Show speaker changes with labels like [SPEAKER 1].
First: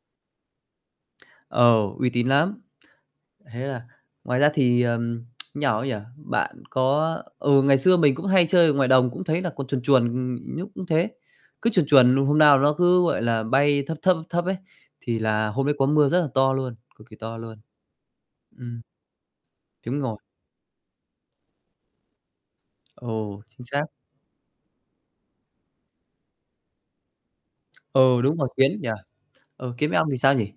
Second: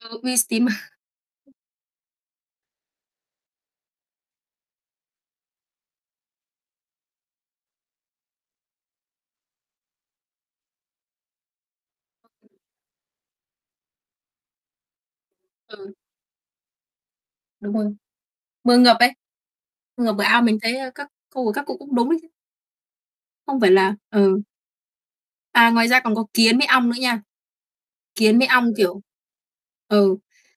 [SPEAKER 1] Ừ, nghe s tín mà.
[SPEAKER 2] Ờ, uy tín lắm. Thế là ngoài ra thì, ờm, như nào ấy nhỉ? Bạn có ừ, ngày xưa mình cũng hay chơi ở ngoài đồng cũng thấy là còn chuồn chuồn, ừm, nhúc cũng thế. Cứ chuồn chuồn luôn, hôm
[SPEAKER 1] [unintelligible]
[SPEAKER 2] nao nó cứ, gọi là, bay thấp thấp, thấp thấp ấy, thì là hôm đấy có
[SPEAKER 1] Ừm.
[SPEAKER 2] mưa rất là to luôn, cực kỳ to luôn.
[SPEAKER 1] Đúng rồi. Mưa
[SPEAKER 2] Ừm.
[SPEAKER 1] ngập ấy.
[SPEAKER 2] Chuẩn
[SPEAKER 1] Mưa ngập
[SPEAKER 2] ngồi.
[SPEAKER 1] bờ ao, mình thấy, ơ, các cô và các cụ cũng đúng đấy chứ.
[SPEAKER 2] Ồ,
[SPEAKER 1] Không
[SPEAKER 2] chính
[SPEAKER 1] phải
[SPEAKER 2] xác.
[SPEAKER 1] là ừ. À, ngoài ra còn có kiến với ong nữa nha.
[SPEAKER 2] Ừ, đúng
[SPEAKER 1] Kiến với
[SPEAKER 2] rồi,
[SPEAKER 1] ong,
[SPEAKER 2] kiến nhỉ?
[SPEAKER 1] kiểu
[SPEAKER 2] Ừ, kiến với ong thì
[SPEAKER 1] ừ.
[SPEAKER 2] sao nhỉ?